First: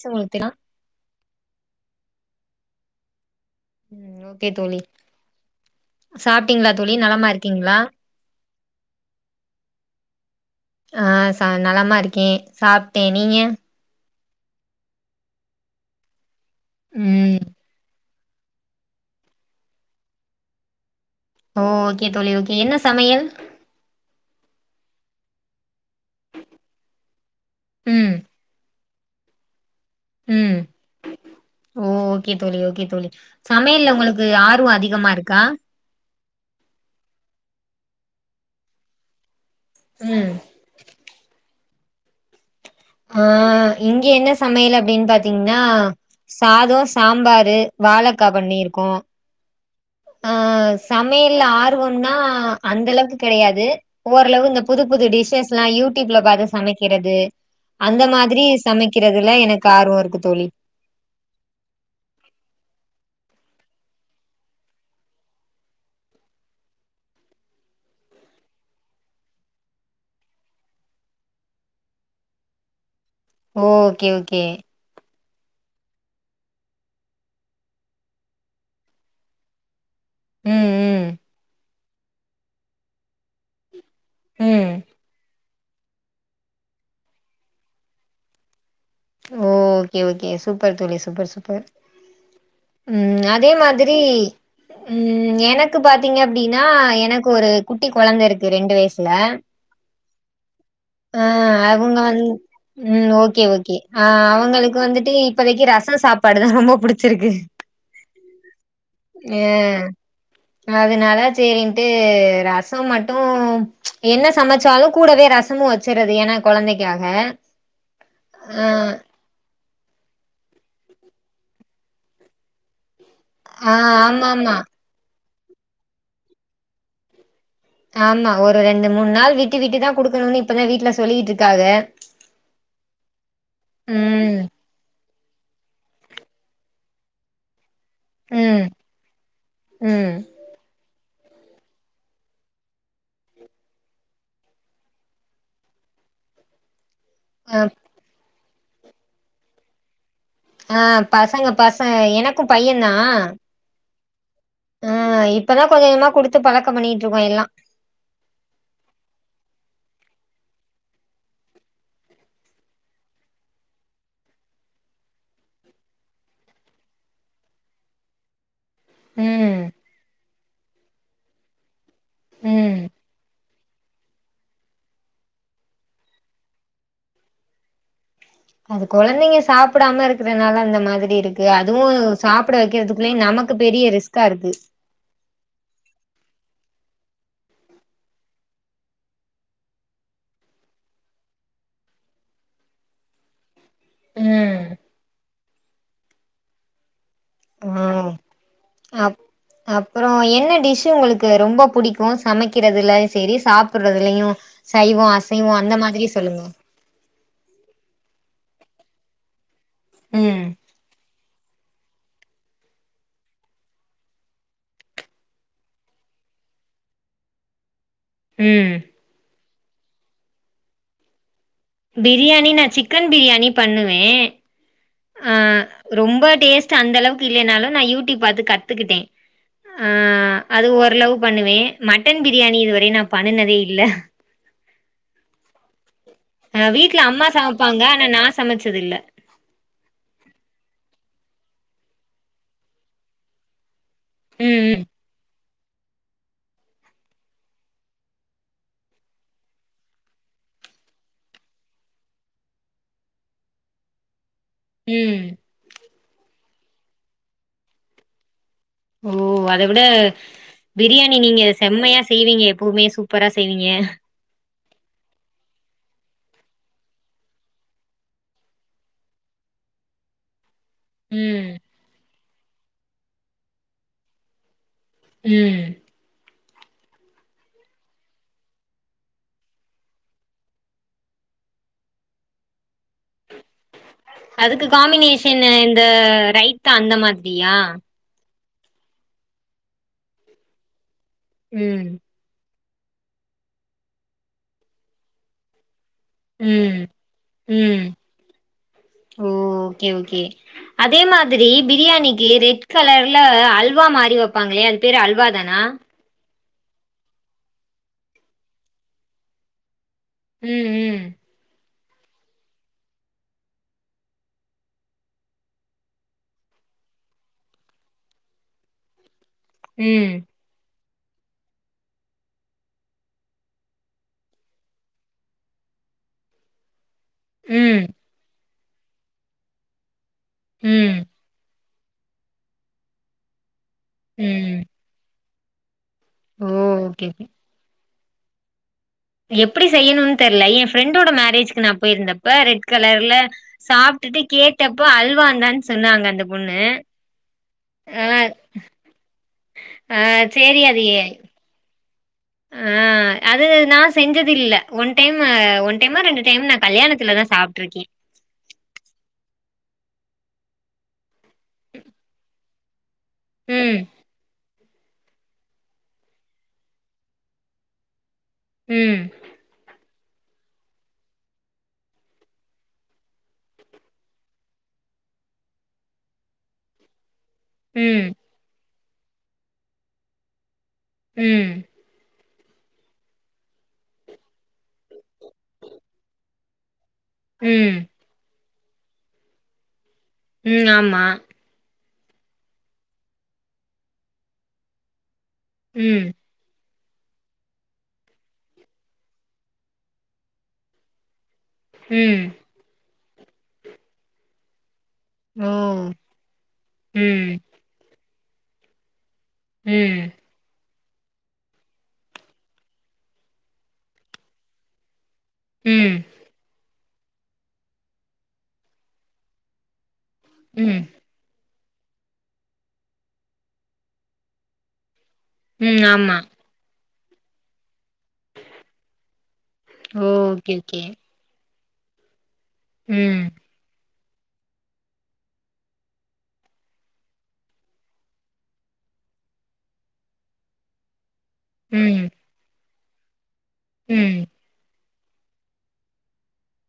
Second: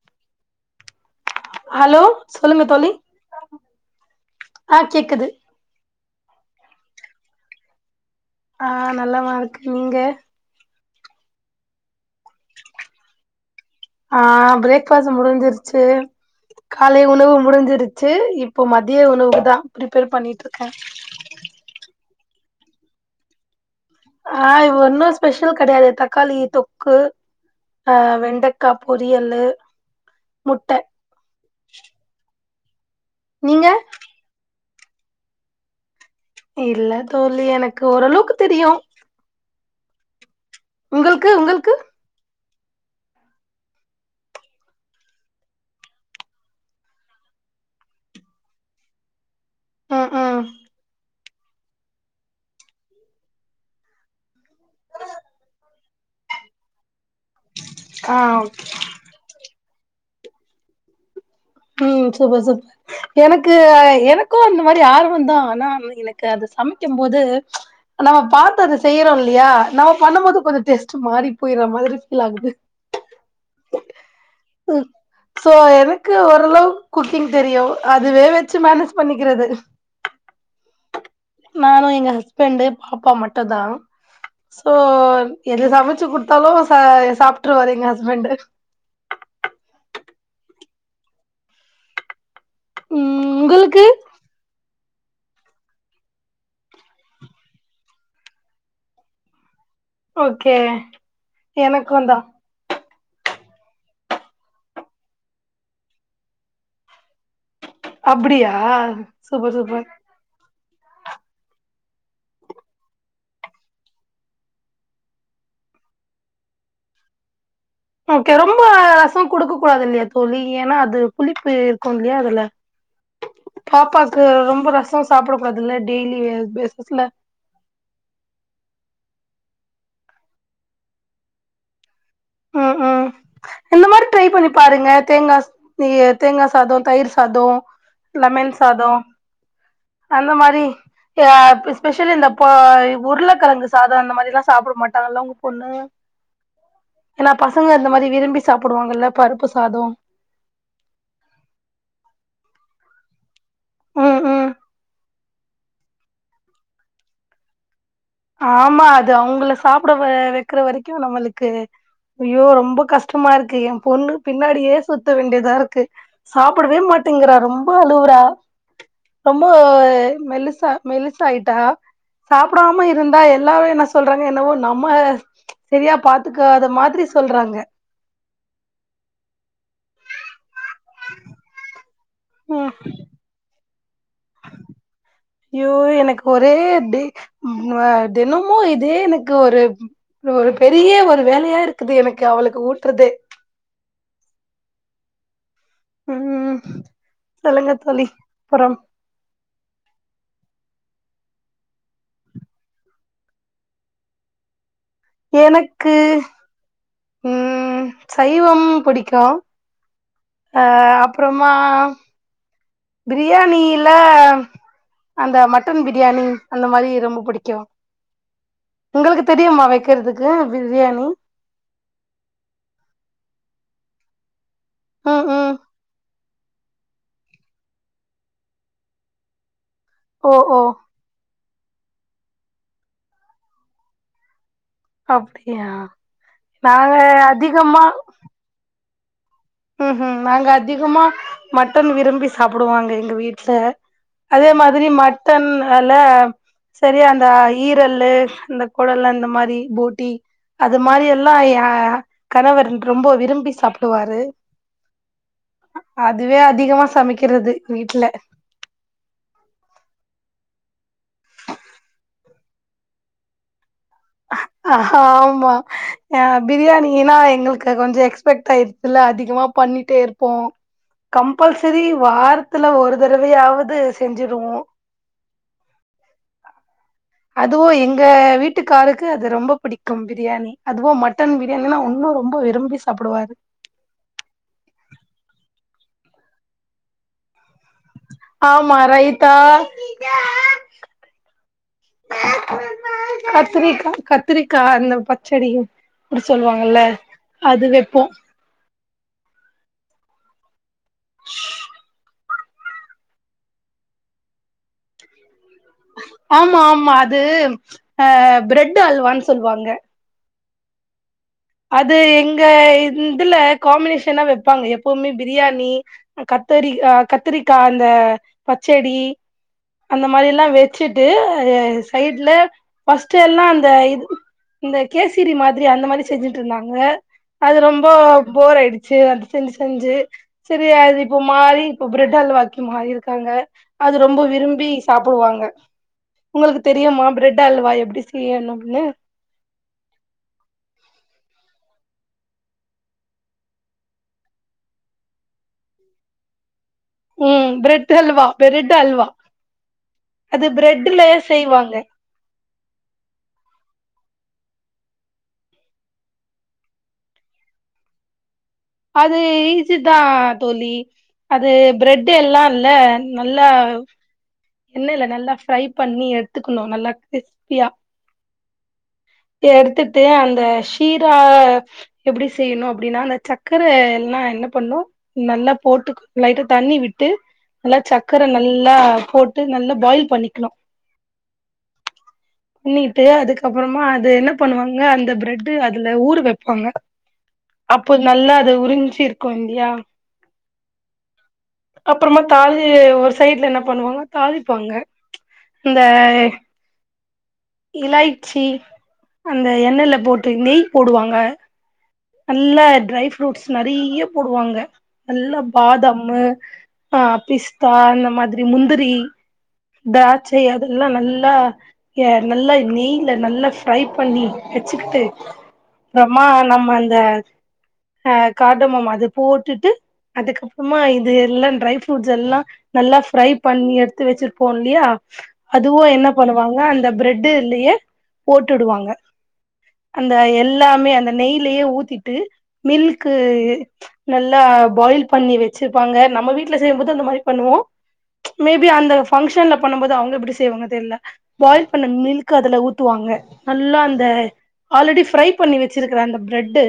சு முத்தினா [unintelligible] அலோ சொல்லுங்க தோழி ஓகே ஆ தோழி கேக்குது சாப்ட்டீங்களா தோழி நலமா இருக்கீங்களா ஆ நல்லமார்க்கே நீங்க ஆ ச நலமாருக்கே சாப்டே நீங்க ஆ ப்ரேக்ஃபாஸ்ட் முடிஞ்சிருச்சு காலை உணவு ம் முடிஞ்சிர் ச்சு இப்ப மதிய உணவுக்கு த்தா ப்ரிபேர் பண்ணிட்டுருக்கே ஓ ஓகே தோழி ஓகே என்ன சமையல் ஆ ஒண்ணும் ஸ்பெஷல் கெடையாது தக்காளி தொக்கு ஆ ம் வெண்டக் கா பொரியலு ம் முட்ட ஓ ஓகே தோழி ஓகே தோழி நீங்க சமையல்ல உங்களுக்கு ஆர்வோ அதிகமாருக்கா இல்ல தோழி எனக்கு ஓரளவுக்கு தெரியு ம் உங்களுக்கு உங்களுக்கு ஆ இங்க என்ன சமையல் அப்டின்னு பாத்தீங்கன்னா சாதோ சாம்பாரு வாழக்கா பண்ணிருக்கோ ம் ஆ ம் சமையல்ல ஆர்வம்னா அந்த அளவுக்கு கெடையாது ஓரளவு ந்த புது புது டிஷஸ்லாம் யூடியூப்ல பாத்து சமக்கிறது அந்த ஆ மாதிரி சமக்கிறதுல எனக்கு ஆர்வோ இருக்கு தோழி ம் சூப்பர் சூப்பர் எனக்கு எனக்கும் இந்த மாதிரி ஆர்வோ தா ஆனா எனக்கு அது சமெக்கும் போது நா பாத்து அத செய்றோம் இல்லயா நம்ம பண்ணும் போது கொஞ்ச டேஸ்ட் மாறி போயற மாதிரி ஃபீல் ஆகுது ஓ ஓகே ஓகே ம் சோ எனக் கு ஓரளவு குக்கிங் தெரியு அதுவே வச்சு மேனேஜ் பண்ணிக்கிறது ம் ம் நானு எங்க ஹஸ்பண்ட்டு பாப்பா மட்டுந்தா ம் சோ எது சமெச்சு குடுத்தாலு சா சாப்ட்ருவாரு எங்க ஹஸ்பெண்ட்டு ஓ ஓகே ஓகே சூப்பர் தோழி சூப்பர் சூப்பர் ம் உம் அதே உங்களுக்கு மாதிரி ம் எனக்கு பாத்தீங்க அப்டின்னா எனக்கு ஒரு குட்டி கொழந்தருக்கு ரெண்டு வயசுல ஓகே ஆ அவுங்க எனக்குந்தா வந் ம் ஓகே ஓகே ஆ அவ்ங்களுக்கு வந்துட்டு இப்பதைக்கு ரசோம் சாப்பாடு தான் ரொம்ப புடிச்சிருக்கு அப்டியா சூப்பர் சூப்பர் ஏயே அதுனால சேரின்ட்டு ரசோ மட்டும் என்ன சமச்சாலு கூடவே ரஸ் மும் வச்சர்றது ஏன்னா கொழந்தைக்காக ஓகே ரொம்ப ஆ ரசோ குடுக்க கூடாது இல்லையா தோழி ஏனா அது புளிப்பிருக்கும் இல்லையா அதுல ஆ பாப்பாக்கு ஆமாமா ரொம்போ ரசோம் சாப்டக்கூடாதுல்ல டெய்லி பேசிஸ்ல ஆமா ஒரு ரெண்டு மூணு நாள் விட்டு விட்டு தா குடுக்கணுனு இப்பதான் வீட்ல சொல்லிட்டுருக்காக ம் ம் இந்த மாரி ட்ரை ம் பண்ணி பாருங்க தேங்கா இ தேங்கா சாதோ தயிர் சாதோ லெமன் ம் சாதோ ம் அந்த மாரி அ ஸ்பெஷலி இந்த உருளக்கிழங்கு சாதம் அந்த மாதிரில்லா சாப்ட மாட்டாங்கள உங்க பொண்ணு ஏன்னா அ பசங்க இந்த மாரி விரும்பி சாப்பிடுவாங்கல்ல பருப்பு சாதம் ஆ பசங்க பசங்க எனக்கும் பையன் தான் ம் ம் ஆ இப்பதா கொஞ்ச கொஞ்சமா குடுத்து பழக்கம் பண்ணிட்ருக்கோ எல்லா ஆமா அது அவுங்கள சாப்புட வ வைக்கிற வரைக்கும் நம்மளுக்கு அய்யோ ரொம்பக் கஷ்டமா இருக்கு என் பொண்ணு பின்னாடியே சுத்த வேண்டியதா இருக்கு சாப்படவே மாட்டேங்குறா ரொம்ப அழுவுரா ரொம்ப ம் மெலிசா மெலிசா ஆயிட்டா ம் சாப்டாம இரு எல்லாரும் என்ன சொல்றாங்க என்னவோ நம்ம சரியா பாத்துக்காத மாதிரி சொல்றாங்க அது கொழந்தைங்க சாப்புடாம இருக்குறனால அந்த மாதிரி இருக்கு அதுவும் சாப்பிட ம் வைக்கிறதுகுள்ளயே நமக்கு பெரிய ரிஸ்க்கா இருக்கு அய்யோ எனக்கு ஒரே தினமும் இதே எனக்கு ஒரு ஒரு பெரிய ஒரு வேலையா இருக்குது எனக்கு அவளுக்கு ஊட்டுறதே உம் உம் ஆ அப் அப்புறோம் என்ன டிஷ்ஷு உங்களுக்கு ரொம்ப புடிக்கும் சமைக்கிறதுலயும் செரி சாப்படுறதுலயும் சைவம் அ எனக்கு உம் சைவம் பிடிக்கும் உம் ஆ அப்றமா பிரியாணியில அந்த மட்டன் பிரியாணி அந்த மாரி ரொம்ப பிடிக்கும் ம் உங்களுக்கு தெரியுமா வைக்கிறதுக்கு பிரியாணி பிரியாணி நா சிக்கன் பிரியாணி பண்ணுவேன் ம் ஆ ம் ரொம்ப டேஸ்ட் ட்டு அந்த அளவுக்கு இல்லனாலும் நா யூடியூப் பாத்து கத்துக்கிட்டேன் ஆ ஓ ஓ அது ஓரளவு பண்ணுவேன் மட்டன் பிரியாணி இதுவரையு நா பண்ணுனதே இல்ல அப்டியா அ நாங்க வீட்ல அம்மா சமைப்பாங்க அதிகமா ஆனா நா சமச்சதில்ல ம்ஹும் நாங்க அதிகமா மட்டன் விரும்பி சாப்புடுவாங்க எங்க வீட்டுல அதே ம் மாதிரி மட்டன் அல சரி அந்த ஈரலு இந்த கொடல் அந்த மாரி போட்டி அது மாரி எல்லா என் கணவர் ரொம்ப விரும்பி சாப்டுவாரு உம் அதுவே அதிகமா சமைக்கிறது வீட்ல ஓ அத விட பிரியாணி நீங்க செம்மையா செய்வீங்க எப்பவுமே சூப்பரா செய்வீங்க அ ஆமா பிரியாணினா எங்களுக்கு கொஞ்சம் எக்ஸ்பெக்ட் ஆயிருச்ச இல்ல அதிகமா பண்ணிட்டே இருப்போம் ம் கம்பல்சரி வாரத்துல ஒரு தடவையாவது செஞ்சுருவோ உம் அதுவு எங்க வீட்டுக்காருக்கு அது ரொம்ப பிடிக்கும் பிரியாணி அதுவும் மட்டன் பிரி என்னா ஒன்னு ரொம்ப விரும்பி சாப்டுவாரு அதுக்கு காம்பினேஷன்னு இந்த ரைத்தா அந்த மாதிரியா ஆமா ரைத்தா ம் கத்திரிக்கா கத்திரிக்கா அந்த பச்சடி அப்டி ம் சொல்வாங்கல அது ம் வைப்போ ஓ ஓகே ஓகே அதே மாதிரி பிரியாணிக்கு ரெட் கலர்ல அல்வா மாறி வப்பாங்களே அது பேரு அல்வா தானா ஆமா ஆமா அது ஆ பிரெட்டு அல்வானு சொல்வாங்க ம் ம் அது எங்க இதுல காம்மினேஷனா வைப்பாங்க எப்பவுமே பிரியாணி கத்தரி் அ கத்திரிக்காய் அந்த பச்சடி அந்த ம் மாரியெல்லா வே ச்சுட்டு சைட்ல பஸ்ட்டு எல்லா அந்த இது இந்த கேசிரி மாதிரி அந்த மாரி செஞ்சுட்டு இருந்தாங்க அது ம் ரொம்ப போர் ஆயிடுச்சு அது செஞ்சு செஞ்சு செரி அது ம் இப்ப மாறி இப்ப பிரெட் அல்வாக்கே மாறி இருக்காங்க அது ரொம்ப ம் விரும்பி சாப்பிடுவாங்க ஓ உங்களுக்கு தெரியுமா ஓகே ஓகே பிரெட் அல்வா எப்டி செய்யனு அப்டின்னு எப்டி செய்யணும்னு தெரியல என் ஃப்ரெண்டோட மேரேஜ்கு நா போயிருந்தப்ப ரெட் கலர்ல சாப்டுட்டு கேட்டப்ப அல்வாந்தான் சொன்னாங்க அந்த பொண்ணு ம் பிரெட் ஆ அல்வா பிரெட் அல்வா ஆ அது பிரெட்லயே செய்வாங்க அ அது நான் செஞ்சது இல்லை ஒன் டைம் ஒன் டைமா ரெண்டு டைம் நான் கல்யாணத்துலதா சாப்பிட்டு இருக்கே அது ஈஸி தா தோழி அது பிரெட் எல்லா இல்ல நல்லா ம், என்னைல நல்லா பிரை பண்ணி எடுத்துக்கணு நல்லா கிறிஸ்பியா ம் எடுத்துட்டு அந்த ஷீரா எப்டி செய்யணு அப்டின்னா அந்த சக்கர எல்லா என்ன பண்ணு நல்லா போட்டு லைட்டா தண்ணி விட்டு நல்லா ம், சர்க்கரை நல்லா போட்டு நல்லா பாயில் பண்ணிக்கணும் ம் பண்ணிட்டு அதுக்கப்புறமா அது என்ன பண்ணுவாங்க அந்த பிரெட்டு அதுல ஊரு வைப்பாங்க ம், அப்போ நல்லா அத உறிஞ்சிருக்கு இல்லையா ம் ஆமா அப்புறமா தாலி ஒரு சைட்ல என்ன பண்ணுவாங்க தாலிப்பாங்க இந்த ம், இழய்ச்சி அந்த எண்ணெய்ல போட்டு நெய் போடுவாங்க ம் நல்லா ட்ரை ஃப்ரூட்ஸ் நறைய போடுவாங்க நல்ல ஓ! பாதம்மு ஆ ம், பிஸ்தா இந்த மாதிரி முந்திரி ம், திராட்சை அதெல்லா நல்லா எ நல்லா நெய்ல நல்லா ஃப்ரை பண்ணி வச்சுக்கிட்டு ம், மா நம்ம அந்த ஆ காதமம்மா அத போட்டுட்டு அதுக்கப்பறமா ம், இது எல்லா ட்ரை ப்ரூட்ஸ் எல்லாம் நல்லா பிரை பண்ணி எடுத்து வச்சிருப்போ இல்லையா ம். அதுவு என்ன ஆமா. பண்ணுவாங்க அந்த பிரெட்டு் இல்லயே போட்டுடுவாங்க ஓ! அந்த ஓகே, ஓகே. எல்லாமே அந்த நெய்லயே ஊத்திட்டு மில்க்கு ம், நல்லா பாயில் பண்ணி வச்சிருப்பாங்க நம்ம வீட்ல செய்யுபோது அந்த மாரி பண்ணுவோ மேபி அந்த ஃபங்க்ஷன்ல பண்ணும்போது அவங்க எப்டி செய்வாங்க தெர்ல ப்ப ம், மில்க் அதுல ஊத்துவாங்க நல்லா அந்த ம், ஆல்ரெடி ஃபிரை பண்ணி வச்சிருக்கிற அந்த ப்ரெட்டு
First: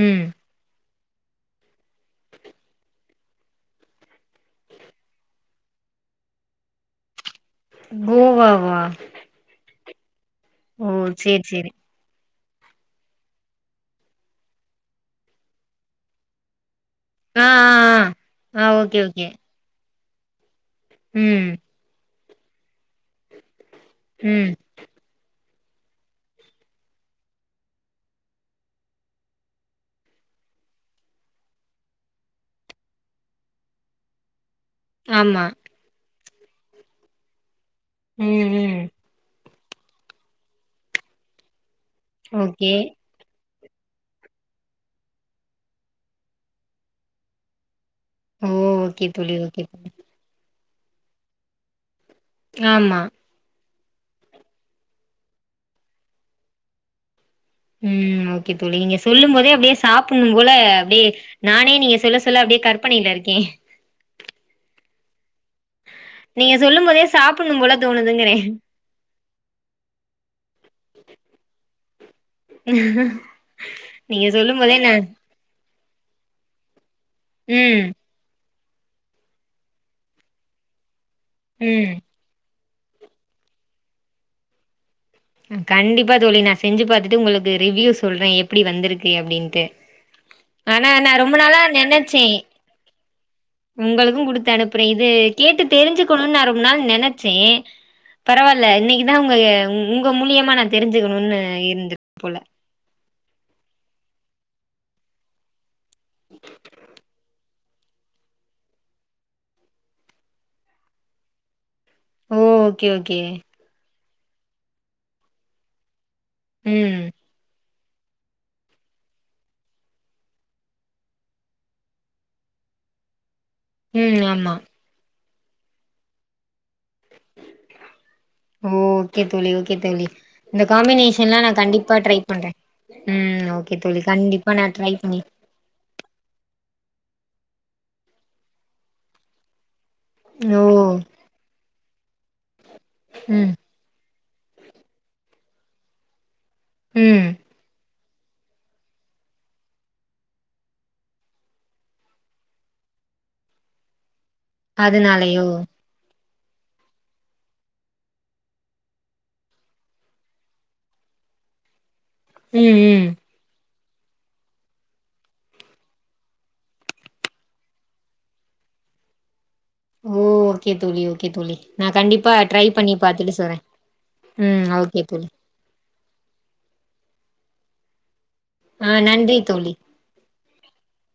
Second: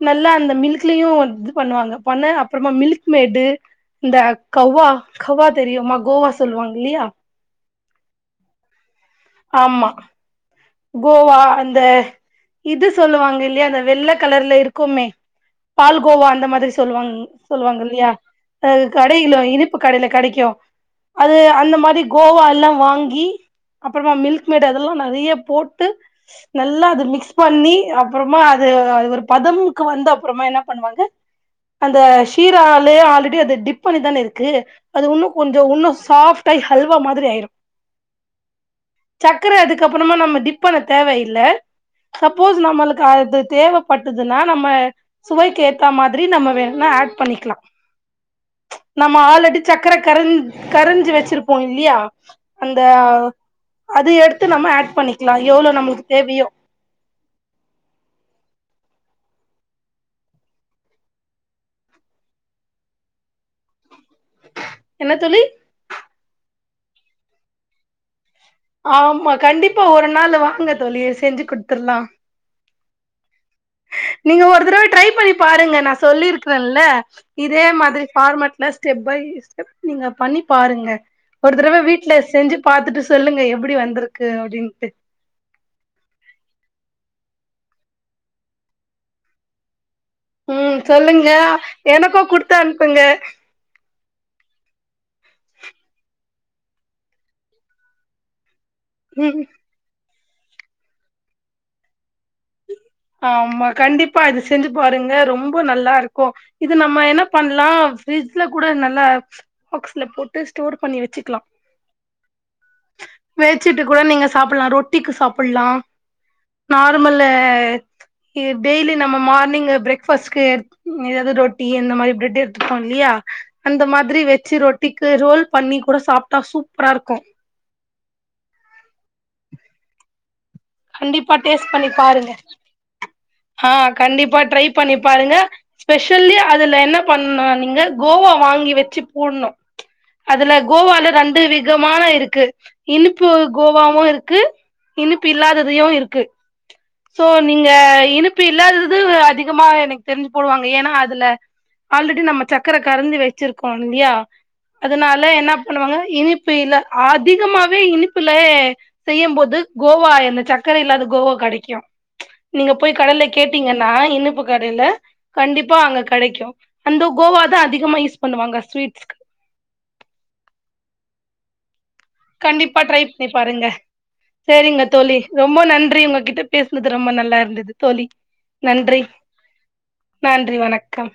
ம். நல்லா அந்த மில்க் லயு இது பண்ணுவாங்க பண்ண அப்றமா மில்க் மேடு இந்த கவ்வா கவ்வா தெரியுமா கோவா சொல்லுவாங்க இல்லையா கோவா வா ஆமா கோவா சரி, சரி. அந்த இது சொல்லுவாங்க இல்லையா அந்த வெள்ள கலர்ல இருக்குமே பால்கோவா அந்த மாதிரி சொல்லுவாங்க ஆ, ஆ, சொல்லுவாங்க இல்லையா ஆ. ஆ அது ஓகே, ஓகே. கடையிலு இனிப் கடைல கெடைக்கு அது ம், அந்த மாரி கோவால்லா வாங்கி அப்புறமா மில்க் ம். மேட் அதெல்லா நெறைய போட்டு நல்லா அது மிக்ஸ் பண்ணி அப்றமா அது அது ஒரு பதம்க்கு வந்து அப்றமா என்ன பண்ணுவாங்க அந்த ஷீராலே ஆல்ரெடி அத டிப் பண்ணிதான இருக்கு அது உன்னு ஆமா. கொஞ்சம் உன்னு சாஃப்டாயி ஹல்வா மாதிரி ஆயிரு ம் ம் சக்கர அதுக்குப்புறமா நம்ம டிப்பண்ண தேவ இல்ல சப்போஸ் ஓகே. நம்மளுக்கு அது தேவப் பட்டுதுன்னா நம்ம சுவைக்கு ஏத்த மாதிரி நம்ம வேணுனா ஆட் பண்ணிக்கலா ஓ! ஓகே நம்ம தோழி, ஆல்ரெடி ஓகே தோழி. சக்கர கரன் கரஞ்சி வச்சிருப்போ இல்லயா அந்த ஆமா. அது எடுத்து நம்ம ஆட் பண்ணிக்கலா எவ்ளோ நமளுக் தேவையோ ம் ஓகே தோழி நீங்க சொல்லும் போதே அப்டியே சாப்பணு போல அப்டியே நானே நீங்க சொல்ல சொல்ல அப்டியே கற்பனைல இருக்கே என்ன தோழி நீங்க சொல்லும் போதே சாப்புட்ணும் போல தோணுதிங்கிறே ஆமா கண்டிப்பா ஒரு நாள் வாங்க தோழி செஞ்சு குடுத்துட்லா நீங்க சொல்லும் ஒரு போதே தடவை நா ட்ரை பண்ணி பாருங்க நா சொல்லிருக்கே ல்ல இதே ம் மாதிரி ஃபார்மட்ல ஸ்டெப் பை ஸ்டெப் நீங்க பண்ணி பாருங்க ஒரு தடவை ம் வீட்ல செஞ்சு பாத்துட்டு சொல்லுங்க எப்புடி வந்திருக்கு அப்டின்ட்டு கண்டிப்பா தோழி நா செஞ்சு பாத்துட்டு உங்களுக்கு ரிவ்யூ சொல்றே எப்டி வந்திருக்கு அப்டின்ட்டு ம் ஆனா நா சொல்லுங்க ரொம்ப நாளா எனக்கு நெனச்சே குடுத்து அனுப்புங்க உங்களுக்கு கொடுத்து அனுப்புறே இது கேட்டு தெரிஞ்சுக்கணும்னு நா ரொம்ப நாள் நெனைச்சே பரவால்ல இன்னைக்குதா உங்க ம் உங்க மூலியமா நா தெரிஞ்சுக்கணும்னு இருந்துற்கு போல ஆமா கண்டிப்பா இது செஞ்சு பாருங்க ரொம்ப நல்லா இருக்கு இது நம்ம என்ன பண்ணலா ஃப்ரிட்ஜ்ல கூட நல்லா பாக்ஸ்ல போட்டு ஸ்டோர் பண்ணி வச்சுக்கலா ஓ ஓகே ஓகே தேச்சுட்டு கூட நீங்க சாப்பல்லா ரொட்டிக்கு சாப்பல்லா ம் நார்மல்லு இது டெய்லி நம்ம மார்னிங்கு ப்ரேக் ஃபாஸ்ட்கு எதாது ரொட்டி இந்த மாரி ப்ரெட் எடுத்துட்டோ இல்லையா அந்த மாதிரி ம் ஆமா வெச்சு ரொட்டிக்கு ரோல் பண்ணி கூட சாப்ட்டா சூப்ரா இருக்கு ஓ ஓகே தோழி ஓகே தோழி இந்த கண்டிப்பா காம்பினேஷன்லா நா டேஸ்ட் பண்ணி கண்டிப்பா ட்ரை பாருங்க பண்றே ம் ஓகே தோழி கண்டிப்பா நா ட்ரை பண்ணி ஸ்பெஷல்லி அதுல என்ன பண்னு நீங்க கோவா வாங்கி வச்சு போடுணு அதுல ஓ கோவால ரெண்டு விகமா இருக்கு இனிப்பு ம் கோவா கோவாவு இருக்கு இனிப்பு இல்லாததையு இருக்கு ம் சோ நீங்க இனிப்பு இல்லாதது அதிகமா எனக்கு தெரிஞ்சு போடுவாங்க ஏனா அதுல ஆல்ரெடி நம்ம சக்கர கறந்து வச்சிருக்கோ இல்லையா அதுனால அதனாலயோ என்ன பண்ணுவாங்க இனிப் ப்பு இல்ல அதிகமாவே இனிப்புல செய்யும்போது கோவா இந்த சக்கரை இல்லாத கோவா கெடைக்கு நீங்க ம் போய் ம் கடைல கேட்டீங்கன்னா இனிப்பு கடையில கண்டிப்பா அங்க கெடைக்கு அந்த கோவா தா அதிகமா யூஸ் பண்ணுவாங்க ஸ்வீட்ஸ்க்கு ஓ ஓகே தோழி ஓகே தோழி நா கண்டிப் கண்டிப்பா ட்ரை பண்ணி பாருங்க ம் செரிங்க ஓகே தோழி ரொம் ரொம்ப நன்றி உங்ககிட்ட பேசனது ரொம்ப நல்லா இருந்தது தோழி நன்றி ஆ தோழி நன்றி வணக்கம்